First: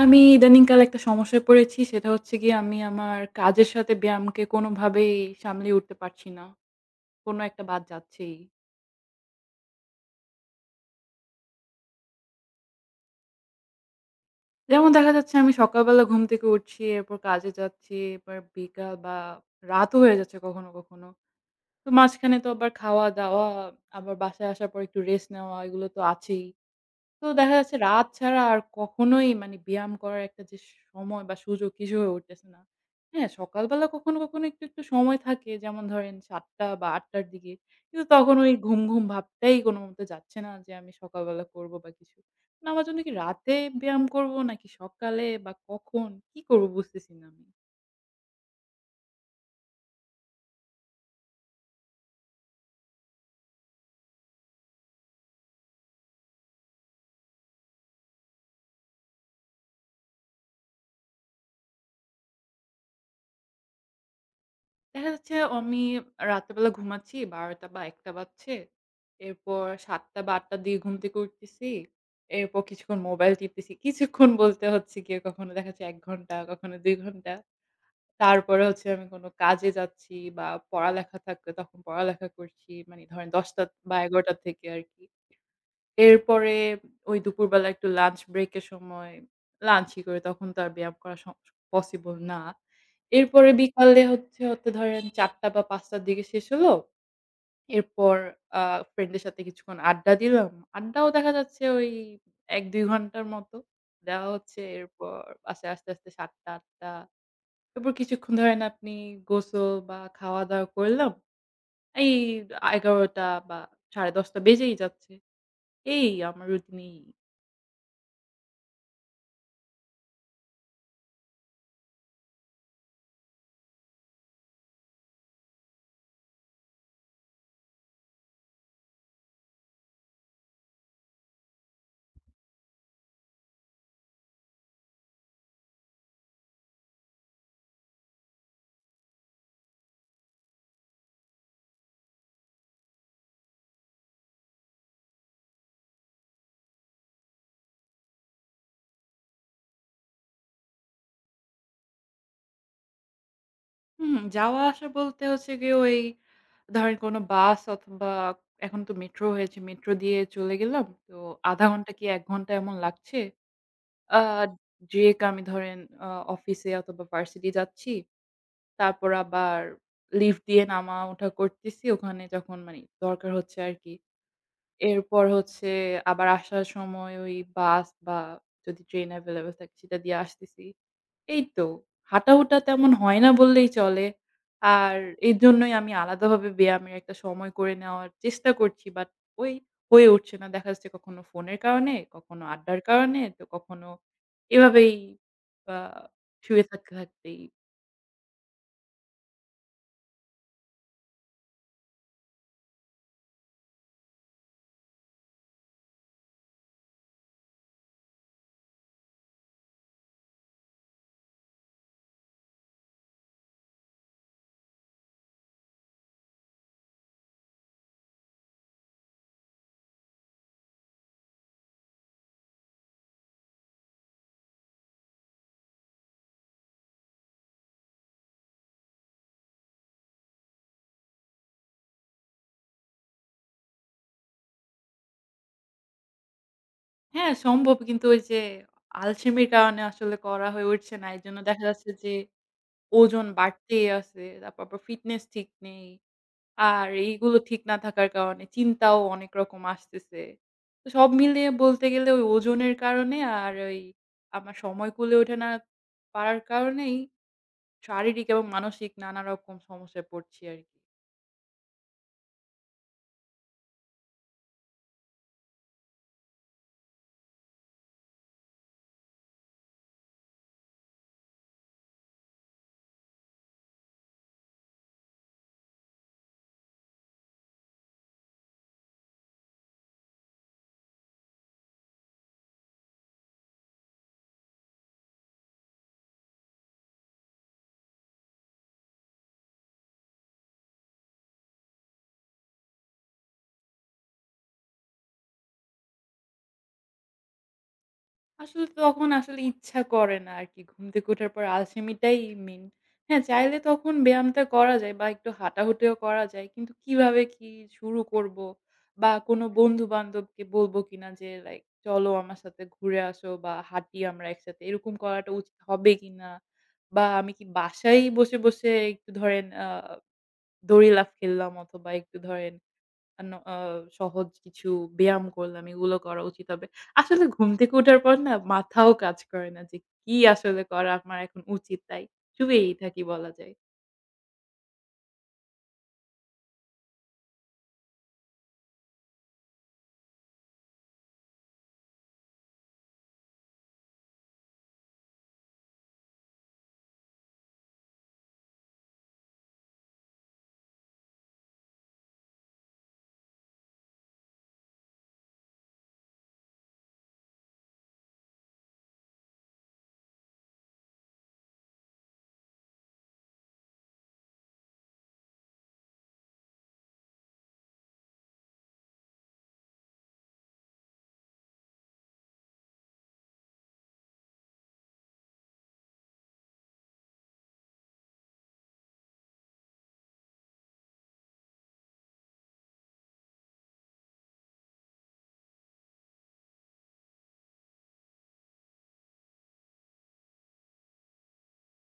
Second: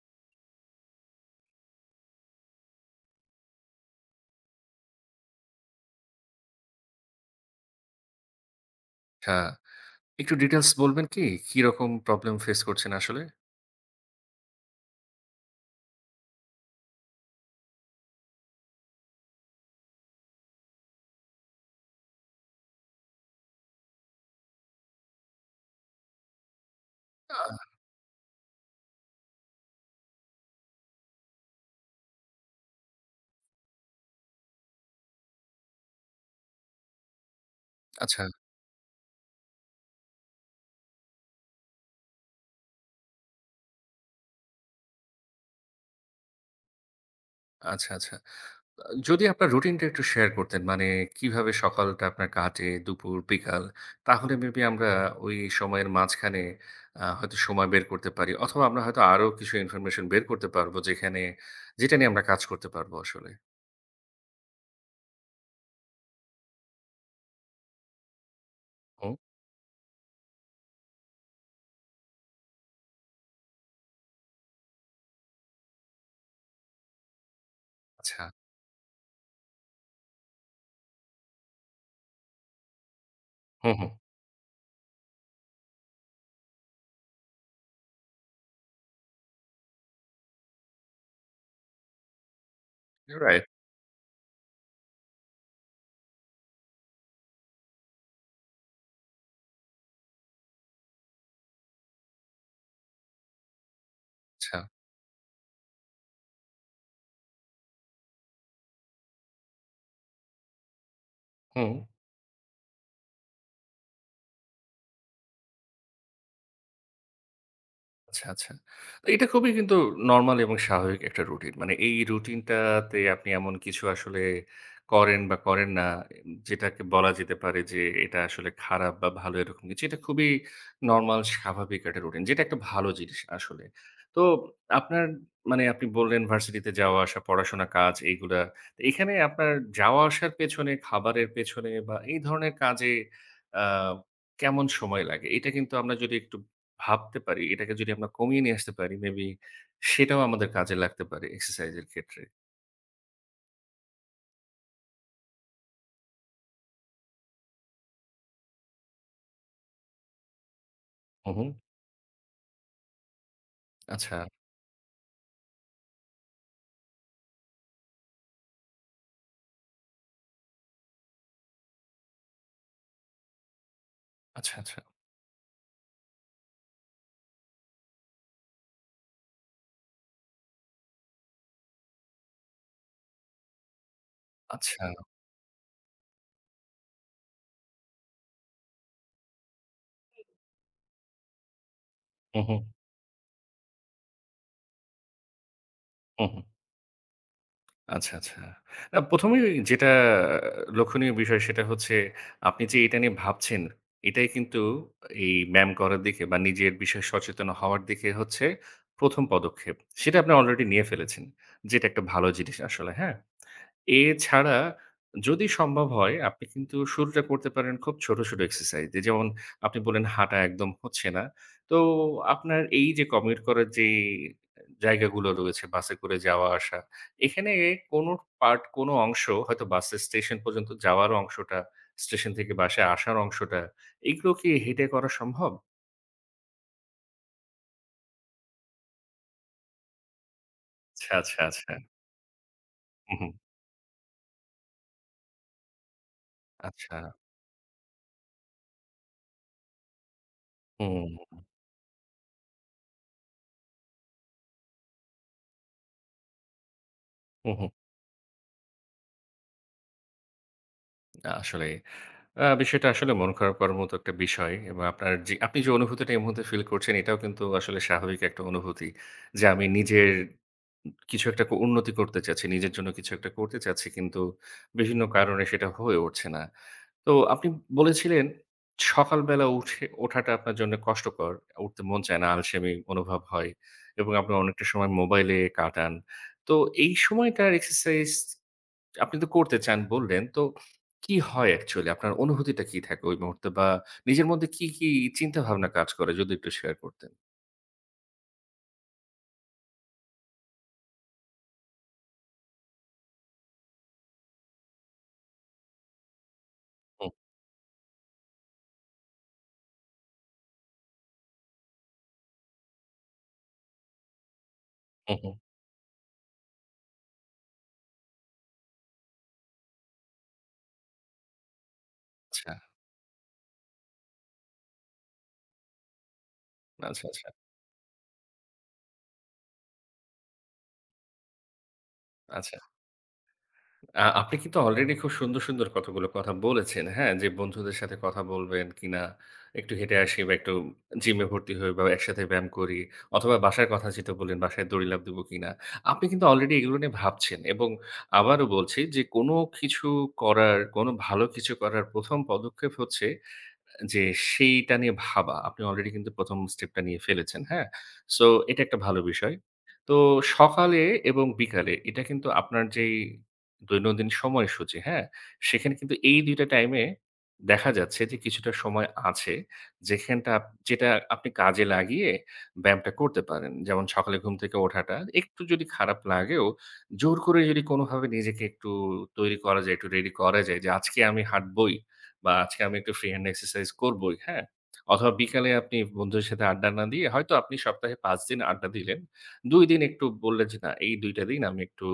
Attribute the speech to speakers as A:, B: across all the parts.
A: আমি ইদানিংকালে একটা সমস্যায় পড়েছি। সেটা হচ্ছে গিয়ে আমি আমার কাজের সাথে ব্যায়ামকে কোনোভাবেই সামলে উঠতে পারছি না। কোনো একটা বাদ যাচ্ছেই।
B: ঠা একটু details বলবেন কী? কীরকম problem face করছেন আসলে?
A: যেমন দেখা যাচ্ছে আমি সকালবেলা ঘুম থেকে উঠছি, এরপর কাজে যাচ্ছি, এরপর বিকাল বা রাতও হয়ে যাচ্ছে কখনো, কখনো। তো মাঝখানে তো আবার খাওয়া-দাওয়া, আবার বাসায় আসার পরে একটু rest নেওয়া এগুলো তো আছেই। তো দেখা
B: আহ!
A: যাচ্ছে রাত ছাড়া আর কখনোই মানে ব্যায়াম করার একটা যে সময় বা সুযোগ কিছু হয়ে উঠতেছে না। হ্যাঁ, সকালবেলা কখনো কখনো একটু, একটু সময় থাকে, যেমন ধরেন ৭:00 টা বা ৮:00 টার দিকে। কিন্তু
B: আচ্ছা।
A: তখন ওই ঘুম, ঘুম ভাবটাই কোনোমতে যাচ্ছে না যে আমি সকালবেলা করবো বা কিছু। না আমার জন্য কী রাতে ব্যায়াম করবো নাকি সকালে বা কখন, কী করব বুঝতেছি না আমি।
B: আচ্ছা, আচ্ছা। অঁ যদি আপনার routine টা একটু share করতেন। মানে কিভাবে সকালটা আপনার কাটে, দুপুর, বিকাল। তাহলে maybe আমরা ওই সময়ের মাঝখানে আ হয়তো সময় বের করতে পারি অথবা আমরা হয়তো আরও কিছু information বের করতে পারবো, যেখানে যেটা নিয়ে আমরা কাজ করতে পারবো আসলে।
A: দেখা যাচ্ছে আমি রাতের বেলা ঘুমাচ্ছি ১২ঃ০০ টা বা ১ঃ০০ টা বাজছে।
B: হুম।
A: এরপর ৭ঃ০০ টা বা ৮ঃ০০ টার দিকে ঘুম থেকে উঠতেছি। এরপর কিছুক্ষণ মোবাইল টিপতেছি। কিছুক্ষণ বলতে হচ্ছে গিয়ে কখনো দেখা যাচ্ছে ১ ঘণ্টা, কখনো ২ ঘণ্টা।
B: আচ্ছা।
A: তারপরে হচ্ছে আমি কোনো কাজে যাচ্ছি বা পড়ালেখা থাকলে তখন পড়ালেখা করছি। মানে ধরেন ১০:০০ টা
B: হুম, হুম।
A: বা ১১:০০ টা থেকে আরকি। এরপরে ওই দুপুরবেলা একটু lunch break এর সময় lunch ই করি। তখন তো আর ব্যায়াম করা সম possible না।
B: right।
A: এরপরে বিকালে হচ্ছে হতে ধরেন ৪ঃ০০ টা বা ৫ঃ০০ টার দিকে শেষ হলো। এরপর আ friend দের সাথে কিছুক্ষণ আড্ডা দিলাম। আড্ডাও দেখা যাচ্ছে ওই ১ ২ ঘণ্টার মতো। দেওয়া হচ্ছে
B: আচ্ছা।
A: এরপর বাসা আসতে আসতে ৭ঃ০০ টা ৮ঃ০০ টা। এরপর কিছুক্ষণ ধরেন আপনি গোসল বা খাওয়া-দাওয়া করলাম।
B: হুম।
A: এই আ ১১:০০ টা বা ১০:৩০ টা বেজেই যাচ্ছে। এই আমার routine এই।
B: আচ্ছা, আচ্ছা। এটা খুবই কিন্তু normal এবং স্বাভাবিক একটা routine। মানে এই routine টাতে আপনি এমন কিছু আসলে করেন বা করেন না যেটাকে বলা যেতে পারে যে এটা আসলে খারাপ বা ভালো এরকম কিছু। এটা খুবই normal স্বাভাবিক একটা routine যেটা একটা ভালো জিনিস আসলে। তো আপনার মানে আপনি বললেন ভার্সিটিতে যাওয়া আসা, পড়াশোনা, কাজ এইগুলা। এখানে আপনার যাওয়া আসার পেছনে, খাবারের পেছনে বা এই ধরনের কাজে আ কেমন সময় লাগে এটা কিন্তু আমরা যদি একটু ভাবতে পারি, এটাকে যদি আমরা কমিয়ে নিয়ে আসতে পারি maybe সেটাও আমাদের কাজে লাগতে পারে exercise এর ক্ষেত্রে।
A: হুম, যাওয়া আসা বলতে হচ্ছে গিয়ে ওই ধরেন কোনো bus অথবা এখন তো metro হয়েছে, metro দিয়ে চলে গেলাম। তো
B: হু, হু।
A: ১/২ ঘণ্টা কি ১ ঘণ্টা এমন লাগছে। আ
B: আচ্ছা।
A: যেয়ে আমি ধরেন আ অফিসে অথবা university যাচ্ছি। তারপর আবার lift দিয়ে নামা-ওঠা করতেছি ওখানে যখন মানে দরকার হচ্ছে আরকি।
B: আচ্ছা, আচ্ছা।
A: এরপর হচ্ছে আবার আসার সময় ওই bus বা যদি train available থাকে সেটা দিয়ে আসতেছি। এইতো, হাঁটা-উটা তেমন হয় না বললেই চলে।
B: আচ্ছা।
A: আর এর জন্যই আমি আলাদা ভাবে ব্যায়ামের একটা সময় করে নেওয়ার চেষ্টা করছি। But ওই হয়ে উঠছে না। দেখা যাচ্ছে কখনো ফোনের কারণে, কখনো
B: হুম, হুম।
A: আড্ডার কারণে তো কখনো এভাবেই বা
B: হুম।
A: শুয়ে থাকতে থাকতেই।
B: আচ্ছা, আচ্ছা। না ১ম এর যেটা লক্ষণীয় বিষয় সেটা হচ্ছে আপনি যে এটা নিয়ে ভাবছেন, এটাই কিন্তু এই ব্যায়াম করার দিকে বা নিজের বিষয়ে সচেতন হওয়ার দিকে হচ্ছে ১ম পদক্ষেপ। সেটা আপনি already নিয়ে ফেলেছেন, যেটা একটা ভালো জিনিস আসলে, হ্যাঁ? এছাড়া যদি সম্ভব হয়, আপনি কিন্তু শুরুটা করতে পারেন খুব ছোট, ছোট exercise দিয়ে। যেমন আপনি বললেন হাঁটা একদম হচ্ছে না। তো আপনার এই যে commit করার যে জায়গাগুলো রয়েছে বাসে করে যাওয়া আসা, এখানে কোন part কোন অংশ হয়তো বাসের station পর্যন্ত যাওয়ার অংশটা, station থেকে বাসায় আসার অংশটা, এগুলো কি হেঁটে করা সম্ভব?
A: হ্যাঁ, সম্ভব। কিন্তু ওই যে আলসেমির কারণে আসলে করা হয়ে উঠছে না।
B: আচ্ছা,
A: এজন্য
B: আচ্ছা,
A: দেখা
B: আচ্ছা।
A: যাচ্ছে যে
B: উম
A: ওজন
B: হুম।
A: বাড়তেই আছে। তারপর আবার fitness ঠিক নেই। আর
B: আচ্ছা।
A: এইগুলো ঠিক না থাকার কারণে চিন্তাও অনেক রকম আসতেছে। তো সব
B: হুম।
A: মিলিয়ে বলতে গেলে ওই ওজনের কারণে আর ওই আমার সময় কূলে ওঠে না পারার কারণেই
B: হুম, হু।
A: শারীরিক এবং মানসিক নানা রকম সমস্যায় পড়ছি আর
B: আসলে আ বিষয়টা আসলে মন খারাপ করার মতো একটা বিষয় এবং আপনার যে আপনি যে অনুভূতিটা এই মুহূর্তে feel করছেন এটাও কিন্তু আসলে স্বাভাবিক একটা অনুভূতি। যে আমি নিজের কিছু একটা উন্নতি করতে চাচ্ছি, নিজের জন্য কিছু একটা করতে চাচ্ছি কিন্তু বিভিন্ন কারণে সেটা হয়ে উঠছে না। তো আপনি বলেছিলেন সকালবেলা উঠে ওঠাটা আপনার জন্য কষ্টকর। উঠতে মন চায় না, আলসেমি অনুভব হয় এবং আপনি অনেকটা সময় মোবাইলে কাটান। তো এই সময়টার exercise আপনি তো করতে চান বললেন। তো কী হয় actually আপনার, অনুভূতিটা কী থাকে ওই মুহূর্তে বা নিজের মধ্যে কী, কী চিন্তা ভাবনা কাজ করে যদি একটু share করতেন?
A: আসলে তখন আসলে ইচ্ছা করে না আরকি, ঘুম থেকে ওঠার পর আলসেমিটাই main। হ্যাঁ, চাইলে তখন ব্যায়ামটা করা যায় বা একটু হাঁটা-হুঁটিও করা যায়। কিন্তু
B: হুম।
A: কীভাবে কী শুরু করব বা কোনো বন্ধু-বান্ধবকে বলব কিনা যে like "চলো আমার সাথে ঘুরে আসো বা হাঁটি আমরা একসাথে," এরকম
B: উম,
A: করাটা
B: হুম।
A: উচিত হবে কীনা? বা আমি কী বাসায়ই বসে, বসে একটু ধরেন আ দড়ি লাফ খেল্লাম অথবা একটু
B: আচ্ছা
A: ধরেন অন্য অ সহজ কিছু ব্যায়াম করলাম, এগুলো করা উচিত হবে?
B: আচ্ছা,
A: আসলে
B: আচ্ছা
A: ঘুম থেকে ওঠার পর না? মাথাও কাজ করে না যে, কি আসলে করা আমার এখন উচিত? তাই
B: আচ্ছা।
A: শুয়েই থাকি বলা যায়।
B: আ আপনি কিন্তু already খুব সুন্দর, সুন্দর কতগুলো কথা বলেছেন, হ্যাঁ? যে বন্ধুদের সাথে কথা বলবেন কীনা, "একটু হেঁটে আসি বা একটু gym এ ভর্তি হই বা একসাথে ব্যায়াম করি।" অথবা বাসার কথা যেটা বল্লেন, "বাসায় দড়ি লাফ দিবো কিনা?" আপনি কিন্তু already এগুলো নিয়ে ভাবছেন এবং আবারও বলছি যে কোনো কিছু করার, কোনো ভালো কিছু করার ১ম পদক্ষেপ হচ্ছে এ যে সেইটা নিয়ে ভাবা। আপনি already কিন্তু ১ম step টা নিয়ে ফেলেছেন, হ্যাঁ? So এটা একটা ভালো বিষয়। তো সকালে এবং বিকালে এটা কিন্তু আপনার যেই দৈনন্দিন সময়সূচী, হ্যাঁ? সেখানে কিন্তু এই ২ টা time এ দেখা যাচ্ছে যে কিছুটা সময় আছে, যেখানটা যেটা আপনি কাজে লাগিয়ে ব্যায়ামটা করতে পারেন। যেমন সকালে ঘুম থেকে ওঠাটা, একটু যদি খারাপ লাগেও জোর করে যদি কোনোভাবে নিজেকে একটু তৈরি করা যায়, একটু ready করা যায় যে, "আজকে আমি হাঁটবোই বা আজকে আমি একটু free hand exercise করবোই," হ্যাঁ? অথবা বিকালে আপনি বন্ধুদের সাথে আড্ডা না দিয়ে, হয়তো আপনি সপ্তাহে ৫ দিন আড্ডা দিলেন, ২ দিন একটু বল্লেন যে "না, এই ২ টা দিন আমি একটু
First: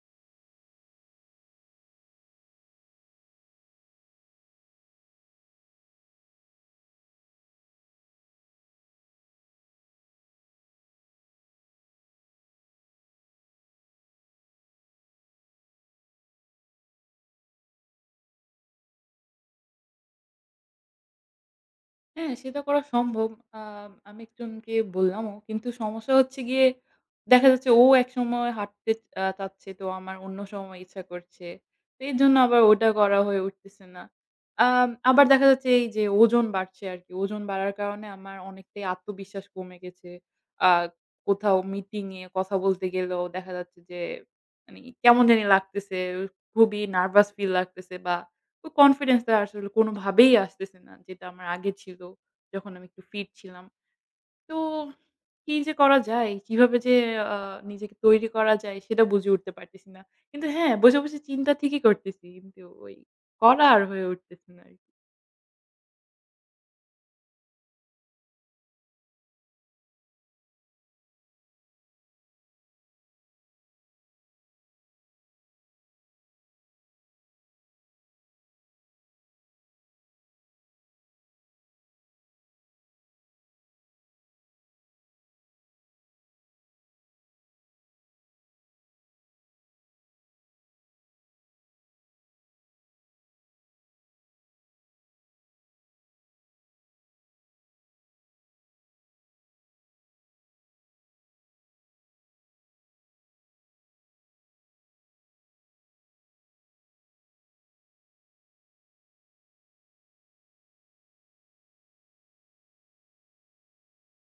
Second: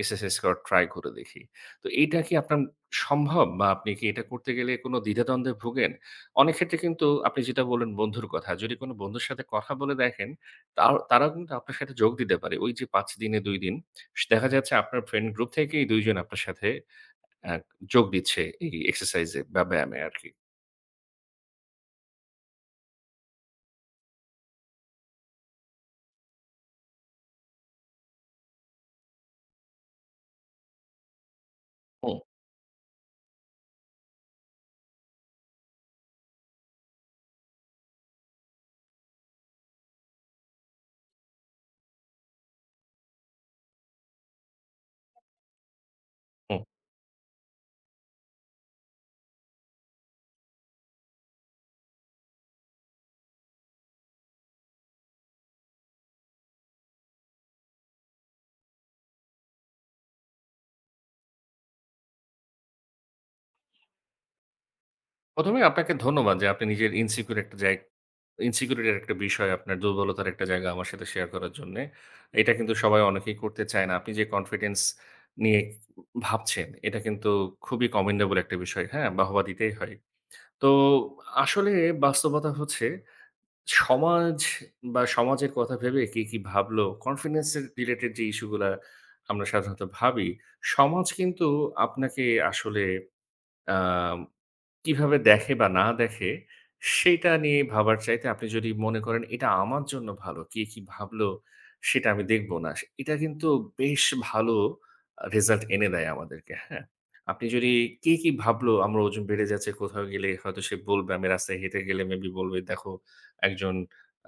B: exercise করার try করে দেখি।" তো এইটা কি আপনার ম সম্ভব বা আপনি কী এইটা করতে গেলে কোনো দ্বিধাদ্বন্দ্বে ভোগেন? অনেক ক্ষেত্রে কিন্তু আপনি যেটা বল্লেন বন্ধুর কথা, যদি কোনো বন্ধুর সাথে কথা বলে দেখেন তাও তারাও কিন্তু আপনার সাথে যোগ দিতে পারে। ওই যে ৫ দিনে ২ দিন, স দেখা যাচ্ছে আপনার friend group থেকেই ২ জন আপনার সাথে অ্যা যোগ দিচ্ছে এই exercise এ বা ব্যায়ামে আরকি।
A: হ্যাঁ, সেটা করা সম্ভব। আ আমি একজনকে বললামও। কিন্তু সমস্যা হচ্ছে গিয়ে, দেখা যাচ্ছে, ও একসময় হাঁটতে আ চাচ্ছে, তো আমার অন্য সময় ইচ্ছা করছে। তো,
B: হুম।
A: এর জন্য আবার ওটা করা হয়ে উঠতেছে না। আ আবার দেখা যাচ্ছে, এই যে ওজন বাড়ছে আরকি। ওজন বাড়ার কারণে আমার অনেকটাই আত্মবিশ্বাস কমে গেছে। আ কোথাও মিটিং এ কথা বলতে গেলেও, দেখা যাচ্ছে যে, মানে কেমন জানি লাগতেছে।
B: হুম।
A: খুবই নার্ভাস ফীল লাগতেছে, বা ওই কনফিডেন্সটা, আসলে কোনোভাবেই আসতেছে না। যেটা আমার আগে ছিল, যখন আমি একটু ফিট ছিলাম। তো, কি যে করা যায়, কিভাবে যে আ নিজেকে তৈরি করা যায়, সেটা বুঝে উঠতে পারতেছি না। কিন্তু হ্যাঁ, বসে, বসে চিন্তা ঠিকই করতেছি, কিন্তু ওই, করা আর হয়ে উঠতেছে না আরকি।
B: ১ম এ আপনাকে ধন্যবাদ যে, আপনি নিজের ইনসিকিউর একটা জায় Insecurity -র একটা বিষয় আপনার দুর্বলতার একটা জায়গা, আমার সাথে শেয়ার করার জন্যে। এটা কিন্তু সবাই, অনেকেই করতে চায় না। আপনি যে কনফিডেন্স নিয়ে ভাবছেন, এটা কিন্তু খুবই commendable একটা বিষয় হ্যাঁ? বাহবা দিতেই হয়। তো, আসলে বাস্তবতা হচ্ছে সমাজ বা, সমাজের কথা ভেবে, কে কি ভাবলো, কনফিডেন্স রিলেটেড যে ইস্যুগুলা আমরা সাধারণত ভাবি, সমাজ কিন্তু আপনাকে আসলে আম কিভাবে দেখে বা, না দেখে, সেটা নিয়ে ভাবার চাইতে আপনি যদি মনে করেন এটা আমার জন্য ভালো, কে কি ভাবলো, সেটা আমি দেখবো না। এটা কিন্তু বেশ ভালো রেজাল্ট এনে দেয় আমাদেরকে, হ্যাঁ? আপনি যদি কে কি ভাবলো, আমার ওজন বেড়ে যাচ্ছে, কোথাও গেলে হয়তো সে বলবে, আমি রাস্তায় হেঁটে গেলে মেইবি বলবে দেখো, একজন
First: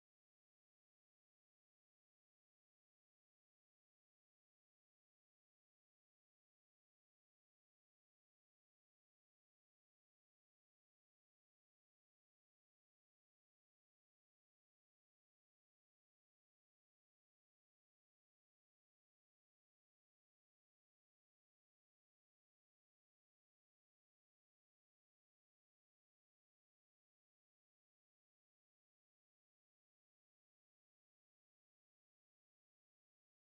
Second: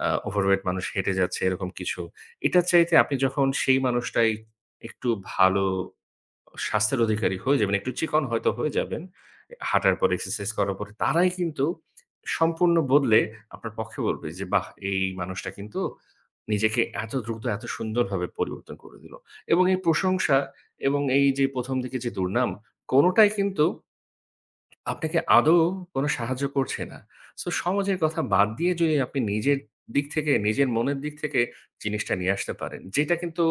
B: আ ওভারওয়েট মানুষ হেঁটে যাচ্ছে, এরকম কিছু। এটার চাইতে আপনি যখন সেই মানুষটাই একটু ভালো স্বাস্থ্যের অধিকারী হয়ে যাবেন, একটু চিকন হয়তো হয়ে যাবেন হাঁটার পর, এক্সারসাইজ করার পরে, তারাই কিন্তু সম্পূর্ণ বদলে আপনার পক্ষে বলবে যে, "বাহ! এই মানুষটা কিন্তু নিজেকে এত দ্রুত, এত সুন্দরভাবে পরিবর্তন করে দিল", এবং এই প্রশংসা, এবং এই যে ১ম দিকে যে দুর্নাম, কোনোটাই কিন্তু আপনাকে আদৌ, কোন সাহায্য করছে না। সো, সমাজের কথা বাদ দিয়ে যদি আপনি নিজের দিক থেকে, নিজের মনের দিক থেকে, জিনিসটা নিয়ে আসতে পারেন যেটা কিন্তু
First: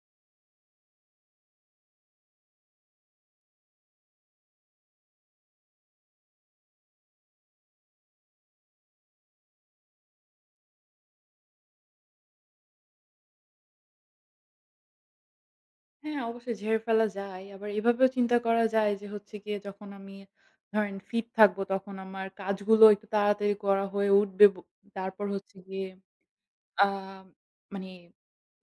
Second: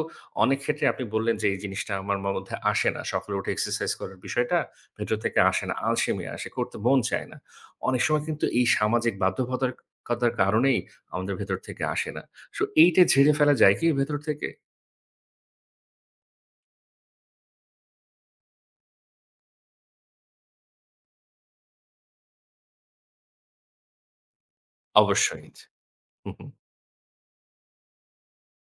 B: অনেক ক্ষেত্রে আপনি বললেন যে, এই জিনিসটা আমার ম মধ্যে আসে না। সকালে উঠে এক্সারসাইজ করার বিষয়টা, ভেতর থেকে আসে না, আলসেমি আসে, করতে মন চায় না। অনেক সময় কিন্তু এই সামাজিক বাধ্যবতার কতার কারণেই আমাদের ভেতর থেকে আসে না। সো, এইটা ঝেড়ে ফেলা যায় কি, ভেতর থেকে?
A: হ্যাঁ, অবশ্যই ঝেড়ে ফেলা যায়। আবার এভাবেও চিন্তা করা যায় যে হচ্ছে গিয়ে যখন আমি ধরেন fit থাকবো, তখন আমার কাজগুলো একটু তাড়াতাড়ি করা হয়ে উঠবে। ব তারপর
B: অবশ্যই চ
A: হচ্ছে গিয়ে
B: হু, হু।
A: আ মানে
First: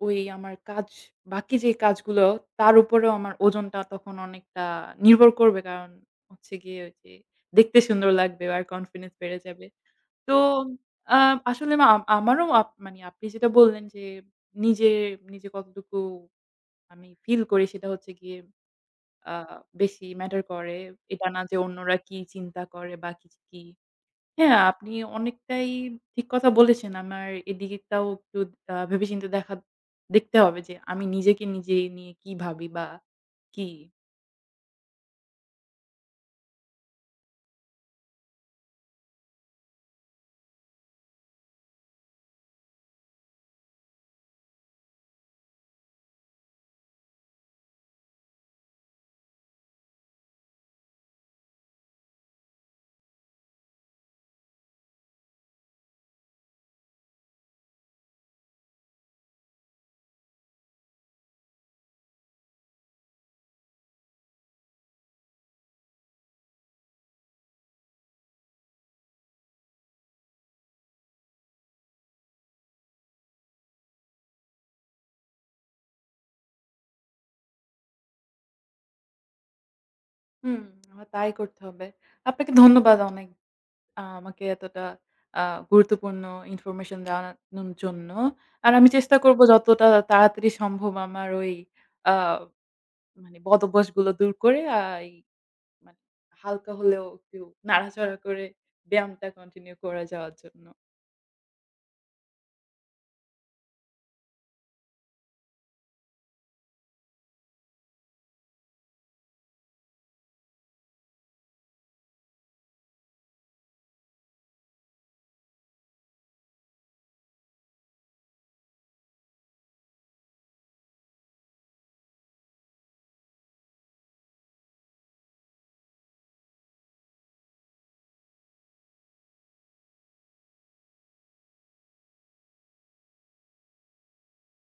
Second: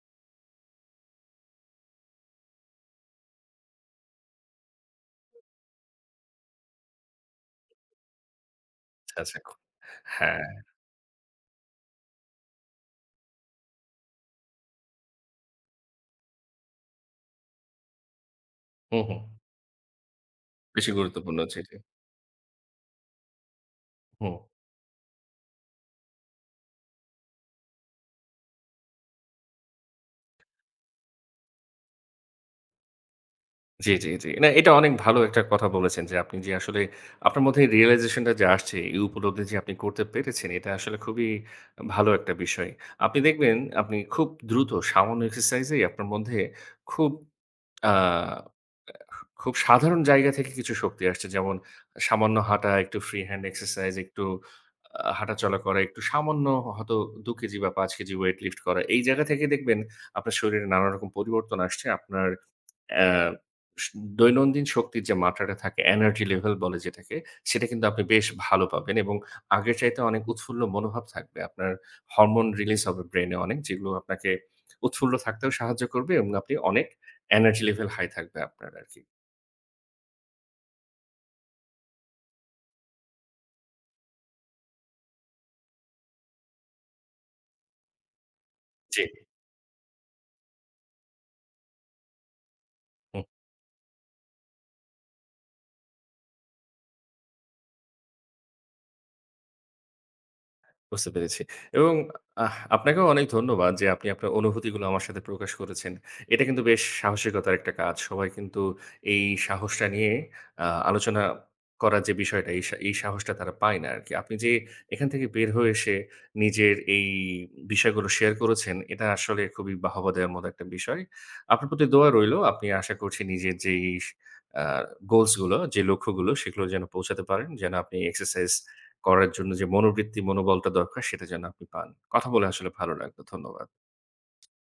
A: ওই আমার কাজ, বাকি যে কাজগুলো তার উপরেও আমার ওজনটা তখন অনেকটা নির্ভর করবে। কারণ, হচ্ছে গিয়ে ওই যে দেখতে সুন্দর লাগবে আর confidence
B: আচ্ছা, আচ্ছা।
A: বেড়ে
B: খুব
A: যাবে। তো,
B: হ্যাঁ।
A: আ আসলে না আমারও আপ মানে আপনি যেটা বললেন যে, নিজে, নিজে কতটুকু আমি feel করি সেটা হচ্ছে গিয়ে
B: হু, হু।
A: আ বেশি matter করে।
B: বেশি
A: এটা
B: গুরুত্বপূর্ণ
A: না যে
B: হচ্ছে এটি।
A: অন্যরা কি চিন্তা করে বা কি, কি।
B: হু।
A: হ্যাঁ, আপনি অনেকটাই ঠিক কথা বলেছেন। আমার এদিকেটাও একটু আ ভেবে-চিন্তে দেখা দেখতে হবে যে আমি নিজেকে নিজে, নিয়ে কি ভাবি বা কি?
B: জ্বী, জ্বী, জ্বী। না এটা অনেক ভালো একটা কথা বলেছেন যে আপনি যে আসলে আপনার মধ্যে এই realization টা যে আসছে, এই উপলব্ধি যে আপনি করতে পেরেছেন, এটা আসলে খুবই ভালো একটা বিষয়। আপনি দেখবেন আপনি খুব দ্রুত সামান্য exercise-এই আপনার মধ্যে খুব, আ অ্যা খুব সাধারণ জায়গা থেকে কিছু শক্তি আসছে। যেমন সামান্য হাঁটা, একটু free hand exercise, একটু আ হাঁটাচলা করা, একটু সামান্য হয়তো ২ কেজি বা ৫ কেজি weight lift করা। এই জায়গা থেকে দেখবেন আপনার শরীরে নানারকম পরিবর্তন আসছে। আপনার অ্যা স দৈনন্দিন শক্তির যে মাত্রাটা থাকে energy level বলে যেটাকে, সেটা কিন্তু আপনি বেশ ভালো পাবেন। এবং আগের চাইতে অনেক উৎফুল্ল মনোভাব থাকবে। আপনার hormone release হবে brain এ অনেক যেগুলো আপনাকে উৎফুল্ল থাকতেও সাহায্য করবে। এবং আপনি অনেক energy level high থাকবে আপনার আরকি।
A: হুম, তাই করতে হবে। আপনাকে ধন্যবাদ অনেক, আ আমাকে এতটা আ গুরুত্বপূর্ণ information জানানোর জ জন্য। আর আমি
B: জ্বী।
A: চেষ্টা করব যতটা তাড়াতাড়ি সম্ভব আমার ওই আ
B: হু।
A: মানে বদ অভ্যাসগুলো দূর করে, আ এই মানে হালকা হলেও একটু নাড়াচাড়া করে ব্যায়ামটা continue করে যাওয়ার জন্য।
B: বুঝতে পেরেছি। এবং আহ আপনাকেও অনেক ধন্যবাদ যে আপনি আপনার অনুভূতিগুলো আমার সাথে প্রকাশ করেছেন। এটা কিন্তু বেশ সাহসিকতার একটা কাজ। সবাই কিন্তু এই সাহসটা নিয়ে আ আলোচনা করার যে বিষয়টা এই সা এই সাহসটা তারা পায় না আরকি। আপনি যে এখান থেকে বের হয়ে এসে, নিজের এই বিষয়গুলো share করেছেন এটা আসলে খুবই বাহবা দেওয়ার মতো একটা বিষয়। আপনার প্রতি দোয়া রইল। আপনি আশা করছি নিজের যেই আ goals গুলো যে লক্ষ্যগুলো সেগুলোতে যেন পৌঁছাতে পারেন। যেন আপনি exercise করার জন্য যে মনোবৃত্তি, মনোবলটা দরকার সেটা যেন আপনি পান। কথা বলে আসলে ভালো লাগলো। ধন্যবাদ।